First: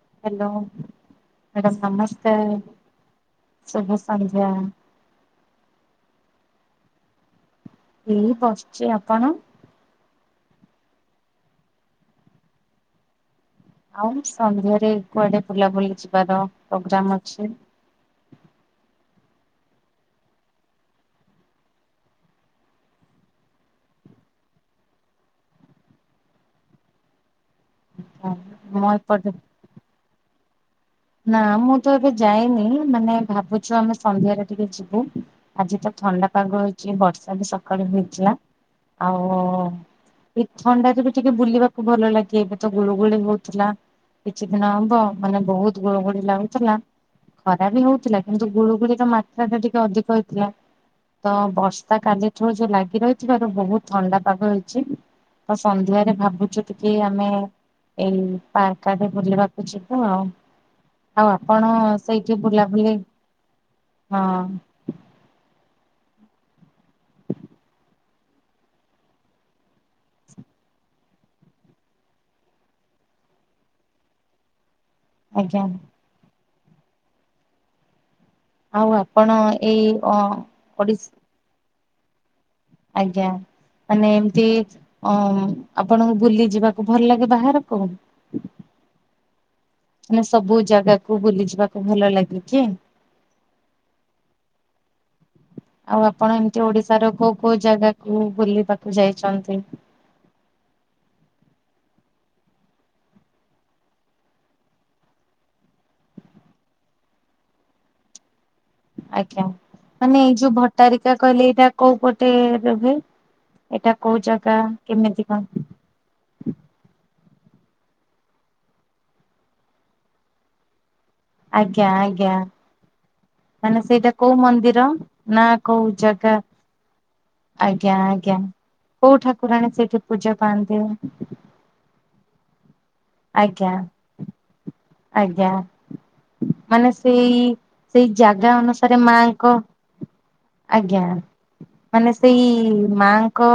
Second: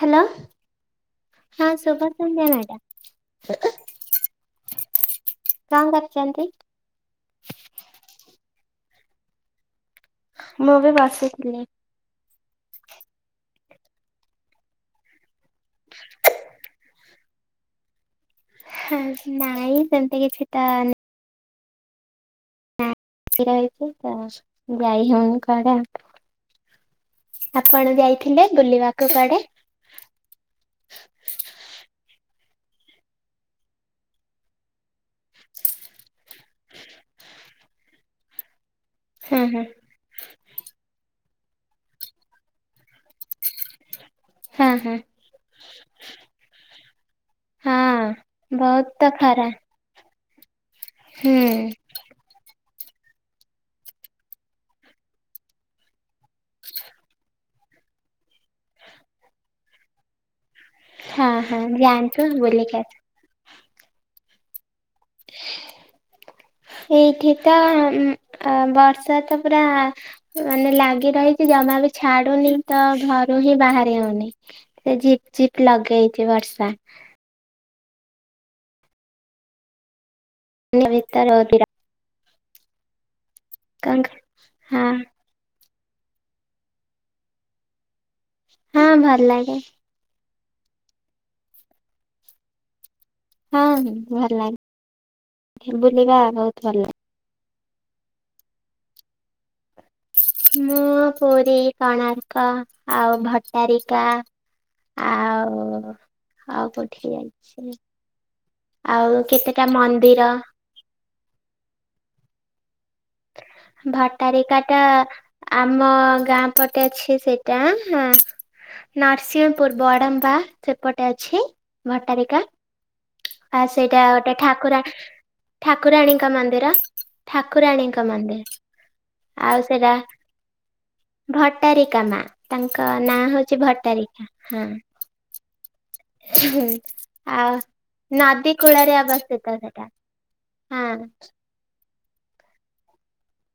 Hello hello ହଁ madam ଶୁଭ ସନ୍ଧ୍ୟା ନମସ୍କାର ମ୍ୟାଡାମ ଶୁଭ ସଂନ୍ଧ୍ୟା। କଣ କରୁଚନ୍ତି? ଏଇ ବସିଚି ଆପଣ? ମୁଁ ବି ବସିଥିଲି। ଆଉ ସନ୍ଧ୍ୟାରେ କୁଆଡେ ବୁଲାବୁଲି ଯିବାର ପ୍ରୋଗ୍ରାମ୍ ଅଛି? ହେଁ-ନାଇଁ ସେମିତି କିଛିଟା ଖୁସି ରହିଚି ତ ଯାଇ ହଉନି କୁଆଡେ। [unintelligible] ଯାଇଥିଲେ ମୁଁ ବୁଲିବାକୁ ଏପଟେ କୁଆଡେ? ନା ମୁଁ ତ ଏବେ ଯାଇନି ମାନେ ଭାବୁଚୁ ଆମେ ସନ୍ଧ୍ୟାରେ ଟିକେ ଯିବୁ। ଆଜି ତ ଥଣ୍ଡା ପାଗ ହେଇଛି ବର୍ଷା ବି ସକାଳୁ ହେଇଥିଲା ଆଉ ହଁ ହଁ। ଏଇ ଥଣ୍ଡାରେ ବି ଟିକେ ବୁଲିବାକୁ ଭଲ ଲାଗେ ଏବେ ତ ଗୁଳୁଗୁଳି ହଉଥିଲା କିଛି ଦିନ ହଁ ହଁ ହବ ମାନେ ବହୁତ ଗୁଳୁଗୁଳି ଲାଗୁଥିଲା ଖରା ବି ହଉଥିଲା କିନ୍ତୁ ହଁ ବହୁତ ଗୁଳୁଗୁଳିର ତ ଖରା ମାତ୍ରାଟା ଟିକେ ଅଧିକ ହେଇଥିଲା। ତ ହୁଁ ବର୍ଷ ତା କାଲି ଠୁ ଯୋଉ ଲାଗି ରହିଥିବାରୁ ବହୁତ ଥଣ୍ଡା ପାଗ ହେଇଚି ତ ସନ୍ଧ୍ୟାରେ ଭାବୁଚୁ ଟିକେ ଆମେ ଏଇ ପାର୍କ ଆଡେ ବୁଲିବାକୁ ଯିବୁ ଆଉ। ହଁ ଆଉ ହଁ ଆପଣ ଯାଆନ୍ତୁ ସେଇଠି ବୁଲିକି ବୁଲାବୁଲି ଆସ ହଁ ଏଇଠି ତ ବର୍ଷା ତ ପୁରା ମାନେ ଲାଗି ରହିଚି ଜମା ବି ଛାଡୁନି ତ ଘରୁ ହିଁ ବାହାରି ହଉନି। ସେ ଝିପ୍ ଆଜ୍ଞା ଝିପ୍ ଲଗେଇଚି ବର୍ଷା। ଆଉ ଆପଣ ଏଇ ଅ ନ ଓଡିଶା ତର [inaudible] ଆଜ୍ଞା କଣ ମାନେ ଏମତି ହଁ ଅ ଆପଣଙ୍କୁ ବୁଲି ଯିବାକୁ ଭଲ ଲାଗେ ବାହାରକୁ? ହଁ ଭଲ ଲାଗେ। ମାନେ ସବୁ ଜାଗାକୁ ବୁଲି ଯିବାକୁ ଭଲ ଲାଗୁଛି। ହଁ ହଁ ଭଲ ଲାଗେ ଆଉ ବୁଲିବା ଆପଣ ବହୁତ ଏମିତି ଭଲ ଓଡିଶା। କୋଉ ଜାଗାକୁ ବୁଲିବାକୁ ଯାଇଛନ୍ତି? ମୁଁ ପୁରୀ, କୋଣାର୍କ ଆଉ ଭଟାରିକା ଆଉ ଆଉ କୋଉଠିକୁ ଯାଉଚି? ଆଉ କେତେଟା ମନ୍ଦିର? ଭଟରିକା କହିଲେ ଏଇଟା କୋଉ ପଟେ ରୁହେ ଏଇଟା କୋଉ ଜାଗା ଭଟ୍ଟାରିକା ଟା କେମିତି କଣ? ଆମ ଗାଁ ପଟେ ଅଛି ସେଇଟା ନରସିଂହପୁର ବଡମ୍ବା। ସେପଟେ ଅଛି ଆଜ୍ଞା ଆଜ୍ଞା ଭଟାରିକା। ଆଉ ମାନେ ସେଇଟା କୋଉ ଗୋଟେ ମନ୍ଦିର? ଠାକୁରାଣ ନା କୋଉ ଠାକୁରାଣୀଙ୍କ ଜାଗା ମନ୍ଦିର। ଠାକୁରାଣୀ। ଆଜ୍ଞା ଆଜ୍ଞା କୋଉ ଠାକୁରାଣୀ ସେଇଠି ପୂଜା ପାଆନ୍ତି? ଭଟ୍ଟାରିକା ମା ତାଙ୍କ ନାଁ ହଉଛି ଆଜ୍ଞା ଭଟ୍ଟାରିକା। ହଁ ଆଜ୍ଞା ମାନେ ସେଇ ଆଉ ସେଇ ଜାଗା ନଦୀ କୂଳରେ ଅନୁସାରେ ମାଙ୍କ ଅବସ୍ଥିତ ସେଟା ହଁ। ଆଜ୍ଞା ମାନେ ସେଇ ମାଙ୍କ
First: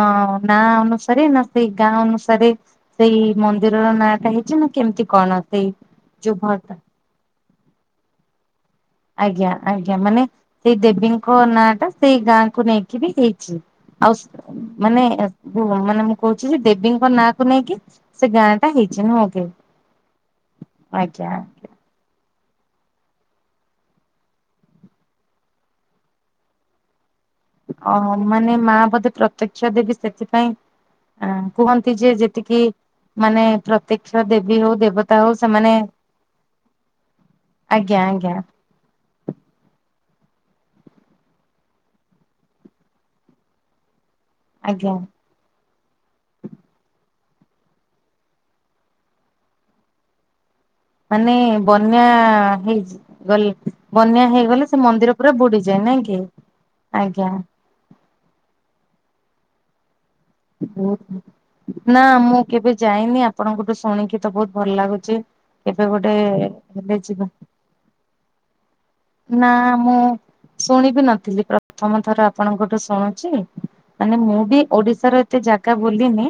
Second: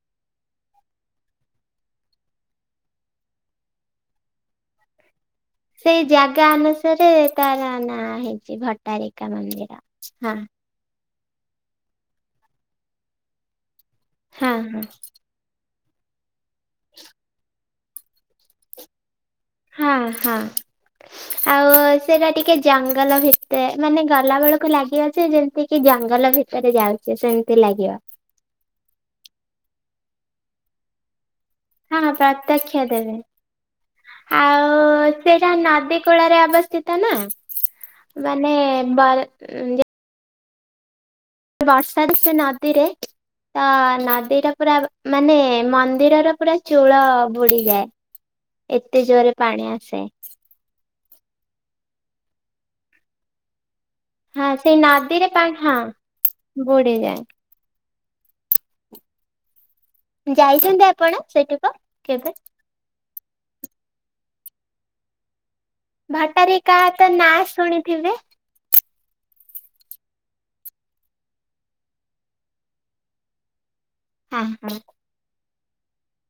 ଅଁ ନା ଅନୁସାରେ ନା ସେଇ ଗାଁ ଅନୁସାରେ? ସେଇ ମନ୍ଦିରର ନାଁଟା ହେଇଛି ନା କେମିତି କଣ? ସେଇ ଯୋଉ ଜାଗା ଭଟ ଅନୁସାରେ ତାର ନାଁ ହେଇଛି ଭଟ୍ଟାରିକା ଆଜ୍ଞା ମନ୍ଦିର ଆଜ୍ଞା ମାନେ ହଁ। ସେଇ ଦେବୀଙ୍କ ନାଁ ଟା ସେଇ ଗାଁକୁ ନେଇକି ବି ହେଇଛି ଆଉ ହଁ ହଁ ମାନେ ହୁ ମାନେ ମୁଁ କହୁଛି ଯେ ଦେବୀଙ୍କ ନାଁ କୁ ନେଇକି ସେ ଗାଁ ଟା ହେଇଛି ନୁହଁ କି? ହଁ ହଁ ଆଜ୍ଞା ଆଉ ସେଇଟା ଟିକେ ଜଙ୍ଗଲ ଭିତରେ ମାନେ ଗଲା ବେଳକୁ ଲାଗି ଯେ ଯେମତି କି ଜଙ୍ଗଲ ଭିତରେ ଯାଉଛେ ସେମ ଓ ମାନେ ମା ବୋଧେ ପ୍ରତ୍ୟକ୍ଷା ଦେବି ସେଥିପାଇଁ ଆ କୁହନ୍ତି ହଁ ଯେ ଯେତିକି ପ୍ରତ୍ୟକ୍ଷ ଦେବେ। ମାନେ ପ୍ରତ୍ୟକ୍ଷ ଦେବୀ ଆଉ ହଉ ଦେବତା ହଉ ସେଇଟା ସେମାନେ [inaudible] ଅବସ୍ଥିତ ଆଜ୍ଞା ନ ଆଜ୍ଞା ମାନେ ବଲ୍ ଯେ ବର୍ଷା ସେ ନଦୀରେ ତ ନଦୀଟା ପୁରା ଆଜ୍ଞା ମାନେ ମନ୍ଦିରର ପୁରା ଚୂଳ ବୁଡିଯାଏ ଏତେ ଜୋରରେ ପାଣି ଆସେ। ମାନେ ବନ୍ୟା ହେଇଛି ଗଲେ। ବନ୍ୟା ହଁ ହେଇଗଲେ ସେଇ ସେ ମନ୍ଦିର ନଦୀରେ ପୁରା ପାଣି ହଁ ବୁଡିଯାଏ ନାଇଁ କି ବୁଡିଯାଏ। ଆଜ୍ଞା। ଯାଇଛନ୍ତି ଆପଣ ସେଠିକୁ ନା ମୁଁ କେବେ ଯାଇନି ଆପଣଙ୍କଠୁ ଶୁଣିକି ତ ବହୁତ ଭଲ ଲାଗୁଛି। କେବେ ଗୋଟେ ଭଟାରିକା ହେଲେ ତ ଯିବା। ନାଁ ଶୁଣିଥିବେ। ନା ମୁଁ ଶୁଣିବି ନଥିଲି ପ୍ରଥମ ଥର ଆପଣଙ୍କଠୁ ଶୁଣୁଛି। ମାନେ ମୁଁ ହଁ ବି ହଁ ଓଡିଶାର ଏତେ ଜାଗା ବୁଲିନି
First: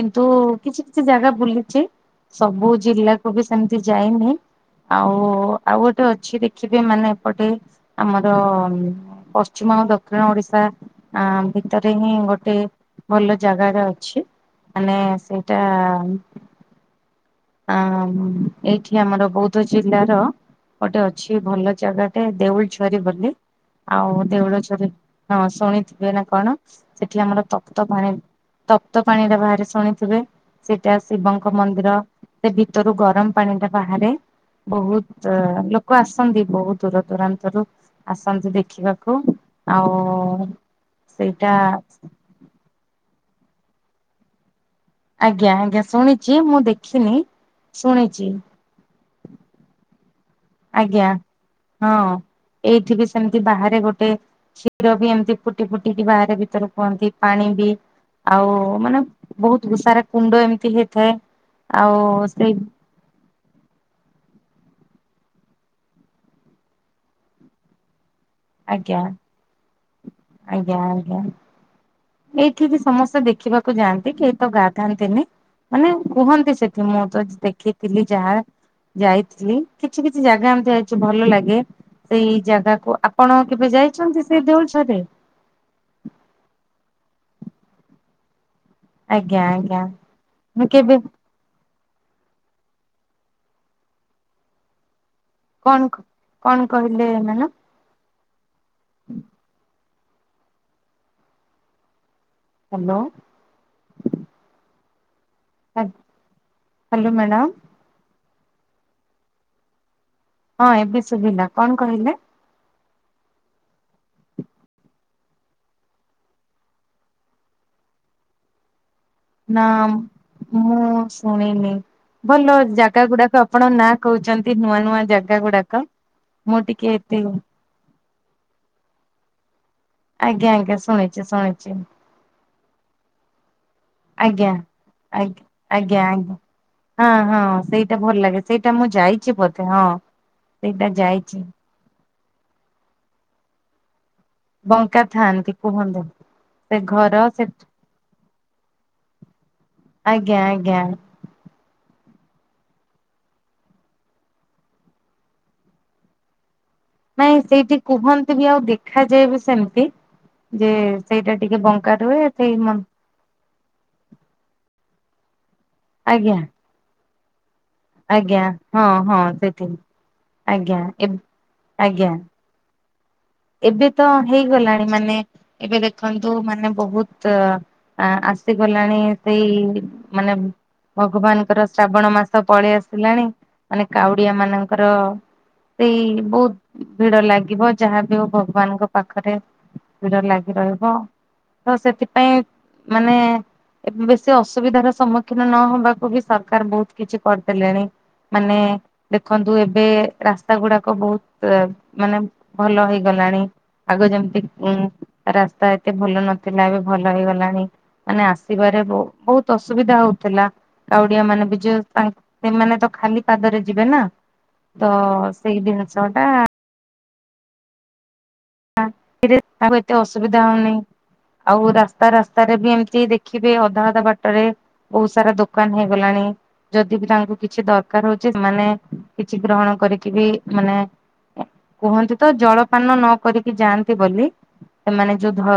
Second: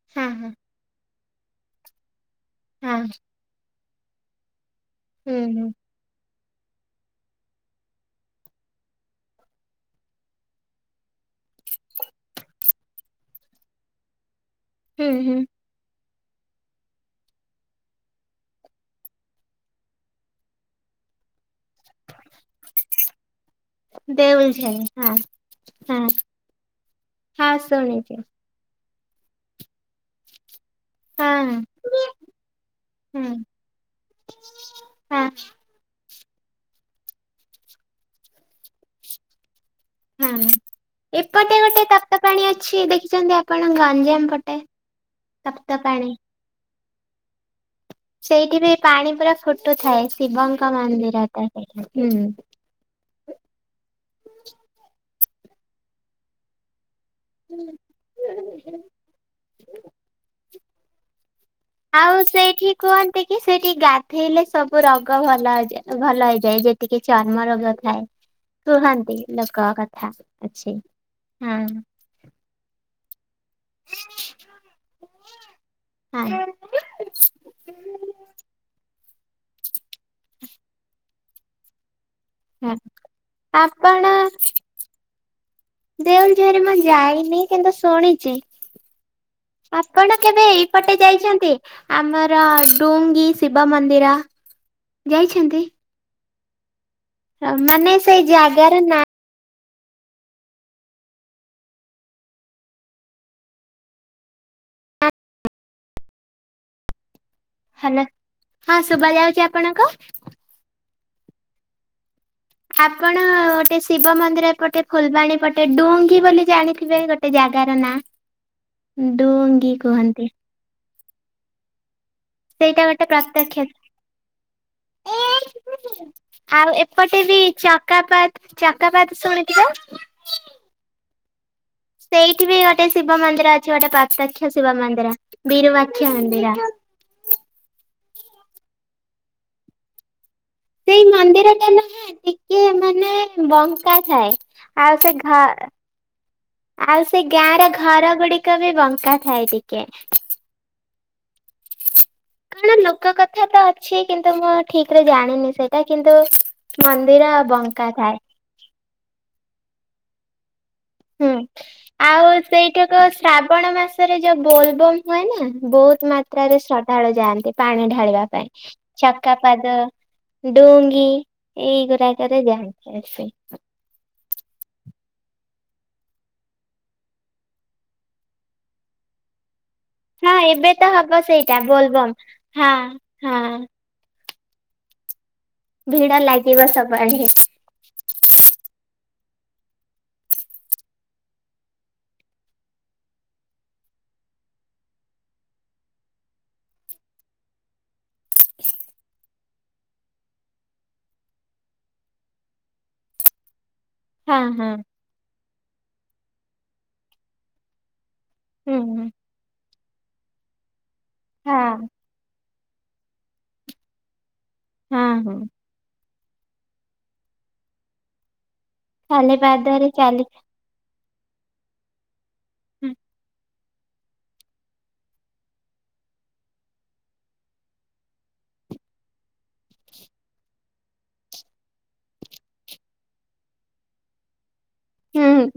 କିନ୍ତୁ ହଁ ହଁ କିଛି କିଛି ଜାଗା ବୁଲିଛି ସବୁ ହଁ ଜିଲ୍ଲାକୁ ବି ସେମିତି ଯାଇନି। ଆଉ ହୁଁ ହୁଁ ଆଉ ଗୋଟେ ଅଛି ଦେଖି ମାନେ ଏପଟେ ଆମର ପଶ୍ଚିମ ଆଉ ଦକ୍ଷିଣ ଓଡିଶା ଆ ଭିତରେ ହିଁ ଗୋଟେ ଭଲ ଜାଗାରେ ଅଛି। ମାନେ ହୁଁ ହୁଁ ସେଇଟା ହଁ ଏଇଠି ଆମର ବୌଦ୍ଧ ଜିଲ୍ଲାର ଗୋଟେ ଅଛି ଭଲ ଜାଗାଟେ ଦେଉଳ ଛରି ବୋଲି ଆଉ ଦେଉଳ ଯରୀ ହଁ ହଁ ଶୁଣିଥିବେ ନା କଣ ସେଠି ଆମର ହଁ ତପ୍ତ ପାଣି ଶୁଣିଛି ତପ୍ତ ପାଣି ଟା ବାହାରେ ଶୁଣିଥିବେ ସେଇଟା ଶିବଙ୍କ ହଁ ମନ୍ଦିର। ସେ ଭିତରୁ ଗରମ ହଁ ପାଣିଟା ବାହାରେ ହଁ ବହୁତ ଲ କୁ ଆସନ୍ତି ବହୁତ ଦୂର ଦୂରାନ୍ତରୁ ଆସନ୍ତି ଦେଖିବାକୁ। ଆଉ ହଁ ସେଇଟା ଏପଟେ ଗୋଟେ ତପ୍ତ ପାଣି ଅଛି ଦେଖିଛନ୍ତି ଆପଣ ଗଞ୍ଜାମ ପଟେ। ଆଜ୍ଞା ତପ୍ତ ଆଜ୍ଞା ପାଣି ଶୁଣିଛି ମୁଁ ଦେଖିନି। ଶୁଣିଛି ସେଇଠି ବି ପାଣି ପୁରା ଫୁଟୁଥାଏ ଶିବଙ୍କ ମନ୍ଦିର ତା ସେଠ ହୁଁ। ଏଇଠ ବି ସେମିତି ବାହାରେ ଗୋଟେ କ୍ଷୀର ବି ଏମିତି ଫୁଟି ଫୁଟିକି ବାହାରେ ଭିତରେ କୁହନ୍ତି। ପାଣି ବି ଆଉ ମାନେ ବହୁତ ଭୂଷାରା କୁଣ୍ଡ ଏମିତି ହେଇଥାଏ। ଆଉ ସେଇଠି କୁହନ୍ତି କି ସେଠି ଗାଧେଇଲେ ସବୁ ରୋଗ ଭଲା ଭଲ ହେଇଯାଏ ଯେତିକି ଚର୍ମ ରୋଗ ଥାଏ। ଆଜ୍ଞା କୁହନ୍ତି ଲୋକ କଥା। ଅଛି ଆଜ୍ଞା ଆଜ୍ଞା। ହଁ। ଏଇଠିକି ସମସ୍ତେ ଦେଖିବାକୁ ଯାଆନ୍ତି କେହି ତ ଗାଧାନ୍ତିନି ମାନେ ହଁ କୁହନ୍ତି ସେଠି ମୁଁ ତ ଦେଖିଥିଲି ଯାହା ଯାଇଥିଲି କିଛି କିଛି ଜାଗା ଏମିତି ଯାଇଛି ଭଲ ଲାଗେ। ସେଇ ଜାଗାକୁ ଆପଣ କେବେ ଆପଣ ଯାଇଛନ୍ତି ସେ ଦେଉ ଝରେ? ଦେଉଲଝରେ ମୁଁ ଯାଇନି କିନ୍ତୁ ଶୁଣିଛି। ଆଜ୍ଞା ଆଜ୍ଞା ଆପଣ କେବେ ମୁଁ କେବେ ଏଇପଟେ ଯାଇଛନ୍ତି? ଆମର ଡୁଙ୍ଗି ଶିବ ମନ୍ଦିର ଯାଇଛନ୍ତି? ଆକୁ କଣ କହିଲେ ମା ହ ମାନେ ସେଇ ଜାଗାର ନାଁ ହାଲୋ। [unintelligible] Hello madam. ହାଲୋ ହଁ ଶୁବା ଯାଉଚି ଆପଣଙ୍କୁ? ହଁ ଏବେ ଶୁବିଲା। କଣ କହିଲେ? ଆପଣ ଗୋଟେ ଶିବ ମନ୍ଦିର ପଟେ ଫୁଲବାଣୀ ପଟେ ଡୁଙ୍ଗି ବୋଲି ଜାଣିଥିବେ ଗୋଟେ ଜାଗାର ନାଁ। ନା ଡୁଙ୍ଗୀ କୁହନ୍ତି। ମୁଁ ଶୁଣିନି। ଭଲ ସେଇଟା ଜାଗା ଗୋଟେ ଗୁଡାକ ପ୍ରତ୍ୟକ୍ଷ ଆପଣ ନାଁ କୋହୁଚନ୍ତି ନୂଆ ନୂଆ ଜାଗା ଗୁଡାକ। ମୁଁ ଆଉ ଟିକେ ଏତେ ଏପଟେ ବି ଚକାପାତ ଚକାପାତ ଶୁଣି ଥିବେ। ଆଜ୍ଞା ଆଜ୍ଞା ଶୁଣିଚି ଶୁଣିଚି। ସେଇଠି ବି ଗୋଟେ ଶିବ ମନ୍ଦିର ଅଛି। ଗୋଟେ ଆଜ୍ଞା ପ୍ରତେକ୍ଷ ଶିବ ମନ୍ଦିର ଆଜ୍ଞା ଆଜ୍ଞା ବିରୁବାକ୍ଷ ଆଜ୍ଞା ମନ୍ଦିର। ହଁ ହଁ ସେଇଟା ଭଲ ଲାଗେ ସେଇଟା ମୁଁ ଯାଇଚି ବୋଧେ ହଁ। ସେଇଟା ସେଇ ଯାଇଛି ମନ୍ଦିରଟା ନୁହେଁ ଟିକେ ମାନେ ବଙ୍କା ଥାଏ। ବଙ୍କା ଆଉ ସେ ଘା ଥାଆନ୍ତି କୁହନ୍ତୁ ଆଉ ସେ ଗାଁ ର ଘର ଗୁଡିକ ବି ବଙ୍କା ଥାଏ ଟିକେ। ଜ୍ଞା ଜ୍ଞା କଣ ଲୋକ କଥା ତ ଅଛି କିନ୍ତୁ ମୁଁ ଠିକ୍ ରେ ଜାଣିନି ସେଇଟା କିନ୍ତୁ ମନ୍ଦିର ନାଇଁ ସେଇଠି ବଙ୍କା ଥାଏ କୁହନ୍ତି ବି ଆଉ ଦେଖାଯାଏ ବି ସେମିତି ଯେ ହୁଁ ସେଇଟା ଟିକେ ବଙ୍କା ରୁହେ ଆଉ ସେଇ ମ ସେଇଠୋ କସ ଶ୍ରାବଣ ମାସରେ ଯୋଉ ବୋଲବମ ହୁଏ ନା ବୋହୁତ ଆଜ୍ଞା ମାତ୍ରାରେ ଶ୍ରଦ୍ଧାଳୁ ଯାଆନ୍ତି। ପାଣି ଢାଳିବା ଆଜ୍ଞା ପାଇଁ ହଁ ହଁ ସେଠି ଚକାପାଦ ଆଜ୍ଞା ଡୁଙ୍ଗି ଏବ୍ ଏଇ ଆଜ୍ଞା ଗୁରାକରେ ଯାଆ [unintelligible] ଏବେ ତ ହେଇଗଲାଣି ମାନେ ଏବେ ଦେଖନ୍ତୁ ମାନେ ବୋହୁତ ଆସିଗଲାଣି ସେଇ ମାନେ ହଁ ଏବେ ତ ହବ ସେଇଟା ଭଗବାନଙ୍କର ଶ୍ରାବଣ ବୋଲବମ୍ ମାସ ହଁ ପଳେଇ ଆସିଲାଣି ହଁ। ମାନେ କାଉଡିଆ ମାନଙ୍କର ସେଇ ଭିଡ ଲାଗିବ ବୋହୁତ ଭିଡ ସବୁଆଡେ ଲାଗିବ ଯାହା ଯୋଉ ଭଗବାନଙ୍କ ପାଖରେ ଭିଡ ଲାଗି ରହିବ ତ ସେଥିପାଇଁ ମାନେ ଏବେ ବେଶୀ ଅସୁବିଧାର ସମୁଖୀନ ନହବାକୁ ବି ସରକାର ବୋହୁତ କିଛି କରିଦେଲେଣି। ମାନେ ଦେଖନ୍ତୁ ଏବେ ରାସ୍ତା ଗୁଡାକ ବୋହୁତ ମାନେ ଭଲ ହେଇ ଗଲାଣି ଆଗରୁ ଯେମିତି ହଁ ହଁ ଉଁ ରାସ୍ତା ଏତେ ଭଲ ନଥିଲା ଏବେ ଭଲ ହେଇଗଲାଣି। ମାନେ ହୁଁ ଆସିବାରେ ବୋହୁତ ଅସୁବିଧା ହୋଉଥିଲା କାଉଡିଆ ମାନେ ବି ହଁ [unintelligible] ସେମାନେ ତ ଖାଲି ପାଦରେ ଯିବେ ନା ତ ହଁ ହଁ। ସେଇ ଜିନିଷ ଟା [unintelligible] ଖାଲି କାହାକୁ ପାଦରେ ଏତେ ଚାଲି ଅସୁବିଧା ହୋଉନି ଆଉ ରାସ୍ତା ରାସ୍ତାରେ ବି ହୁଁ ଏମିତି ଦେଖିବ ଏବେ ଅଧା ଅଧା ବାଟ ରେ ବୋହୁତ ସାରା ଦୋକାନ ହେଇଗଲାଣି। ଯଦି ବି ତାଙ୍କୁ କିଛି ଦରକାର ହୋଉଚି ସେମାନେ କିଛି ଗ୍ରହଣ କରିକି ବି ମାନେ କୁହନ୍ତି ତ ଜଳପାନ ନ କରିକି ଯାଆନ୍ତି ବୋଲି ସେମାନେ ଯୋଉ ଧ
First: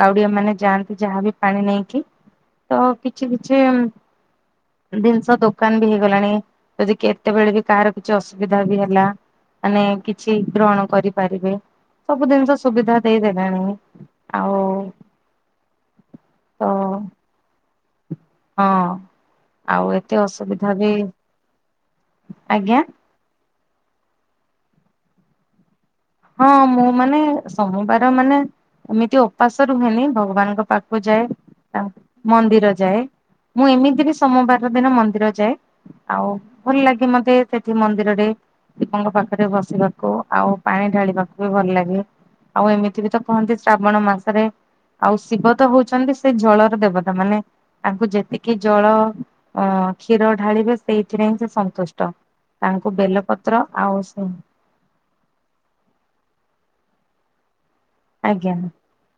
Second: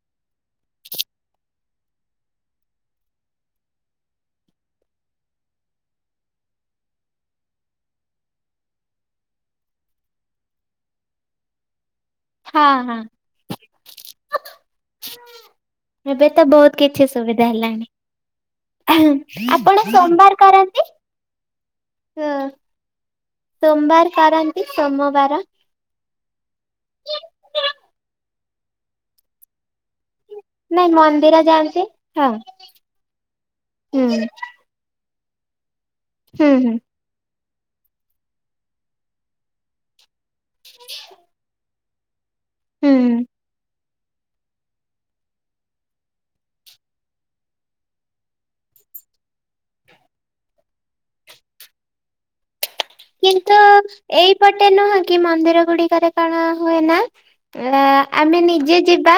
କାଉଡିଆ ମାନେ ଯାଆନ୍ତି ଯାହାବି ପାଣି ନେଇକି ତ କିଛି କିଛି ଉଁ ଜିନିଷ ଦୋକାନ ବି ହେଇଗଲାଣି ଯଦି କେତେବେଳେ ବି କାହାର କିଛି ଅସୁବିଧା ବି ହେଲା। ମାନେ କିଛି ଗ୍ରହଣ କରିପାରିବେ। ସବୁ ଜିନିଷ ହଁ ସୁବିଧା ହଁ। ଦେଇ ଦେଲାଣି ଆଉ। ଏବେ ତ ବୋହୁତ କିଛି ସୁବିଧା ହଁ। ହେଲାଣି। ଆପଣ ଆଉ ଏତେ ସୋମବାର ଅସୁବିଧା କରନ୍ତି? ବି ଆଜ୍ଞା। ସୋମବାର କରନ୍ତି ସୋମବାର? ହଁ ମୁଁ ମାନେ ସୋମବାର ମାନେ ଏମିତି ଓପାସ ରୁହେନି ଭଗବାନ ଙ୍କ ନାଇଁ ପାଖକୁ ଯାଏ ମନ୍ଦିର ତା ଯାଆନ୍ତି ହଁ ମନ୍ଦିର ଯାଏ। ମୁଁ ହୁଁ ଏମିତି ବି ସୋମବାର ଯୋଉ ଦିନ ମନ୍ଦିର ଯାଏ ଆଉ ହୁଁ ଭଲ ହୁଁ ଲାଗେ ମତେ ସେଠି ମନ୍ଦିରରେ ଶିବଙ୍କ ପାଖରେ ବସିବାକୁ ଆଉ ପାଣି ଢାଳିବାକୁ ବି ଭଲ ଲାଗେ। ଆଉ ଏମିତି ବି ତ ହୁଁ। କହନ୍ତି ଶ୍ରାବଣ ମାସରେ ଆଉ ଶିବ ତ ହୋଉଚନ୍ତି ସେ ଜଳର ଦେବତା ମାନେ ତାଙ୍କୁ ଯେତିକି ଜଳ କ୍ଷୀର ଢ଼ାଳିବେ, ସେଇଥିରେ ସେ ସନ୍ତୁଷ୍ଟ। ତାଙ୍କୁ କିନ୍ତୁ ବେଲପତ୍ର ଆଉ ଏଇପଟେ ନୁହଁ କି, ମନ୍ଦିର ଗୁଡ଼ିକରେ କ'ଣ ହୁଏ ନା ଆଜ୍ଞା ଆମେ ଆଜ୍ଞା ନିଜେ ଯିବା,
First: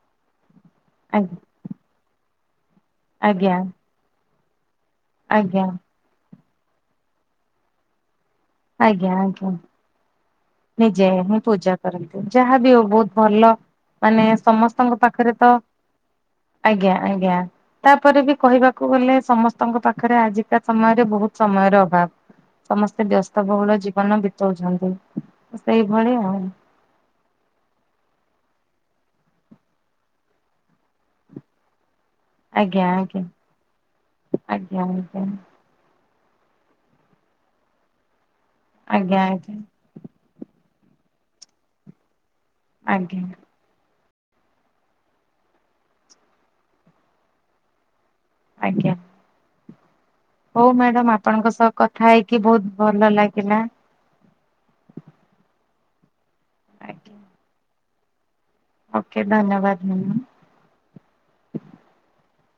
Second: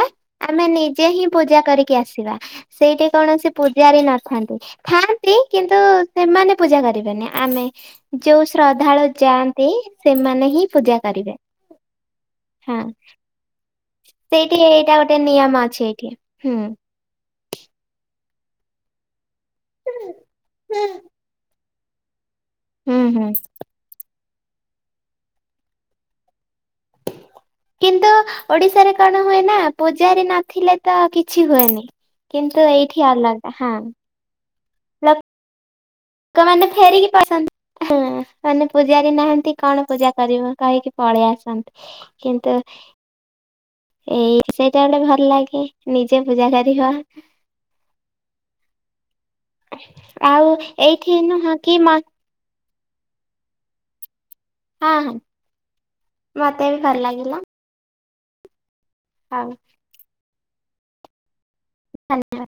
ଆମେ ନିଜେ ହିଁ ପୂଜା କରିକି ଆସିବା। ସେଇଠଟି କୌଣସି ଆଜ୍ଞା ପୂଜାରୀ ନଥାନ୍ତି। ଥାନ୍ତି ଆଜ୍ଞା। କିନ୍ତୁ ସେମାନେ ପୂଜା କରିବେନି, ଆମେ ଯଉ ଶ୍ରଦ୍ଧାଳୁ ଆଜ୍ଞା ଆଜ୍ଞା ଯାଆନ୍ତି ସେମାନେ ହିଁ ପୂଜା କରିବେ ହିଁ ପୂଜା କର, ଯାହାବି ହଁ। ହଉ ବହୁତ୍ ଭଲ। ମାନେ ସେଇଠି ଏଇଟା ସମସ୍ତଙ୍କ ଗୋଟେ ପାଖରେ ତ ନିୟମ ଅଛି ଏଇଠି ହୁଁ। ଆଜ୍ଞା। ଆଜ୍ଞା, ତା'ପରେ ବି କହିବାକୁ ଗଲେ ସମ ଙ୍କ ପାଖରେ ଆଜିକା ସମୟରେ ବହୁତ୍ ସମୟର ଅଭାବ୍, ହୁଁ ସମସ୍ତେ ହୁଁ ବ୍ୟସ୍ତ ବହୁଳ ଜୀବନ ସେଇ ଭଳି ଆଉ। କିନ୍ତୁ ଓଡିଶାରେ କ'ଣ ହୁଏ ନା, ପୂଜାରୀ ନଥିଲେ ତ କିଛି ହୁଏନି। କିନ୍ତୁ, ଆଜ୍ଞା ଏଇଠି ଆଜ୍ଞା ଅଲଗା [inaudible] ଲୋକମାନେ ଫେରିକି ମାନେ ପୂଜାରୀ ଆଜ୍ଞା ନାହାନ୍ତି ଆଜ୍ଞା କ'ଣ ପୂଜା କରିବୁ। କହିକି ପଳେଇ ଆସନ୍ତି। କିନ୍ତୁ ଆଜ୍ଞା। ଏଇ ସେଇଟା ଭଲ୍ ଲାଗେ ନିଜେ ପୂଜା କରି। ଆଜ୍ଞା। ଆଉ ହଉ ମ୍ୟାଡାମ୍ ଏଇଠି ଆପଣଙ୍କ ନୁହଁ ସହ କି ହଁ କଥା ହେଇକି, ବହୁତ୍ ଭଲ ଲାଗିଲା। ମତେ ବି ଭଲ୍‌ ଆଜ୍ଞା ଲାଗିଲା। ଓକେ ହଉ ଧନ୍ୟବାଦ୍‌ [inaudible]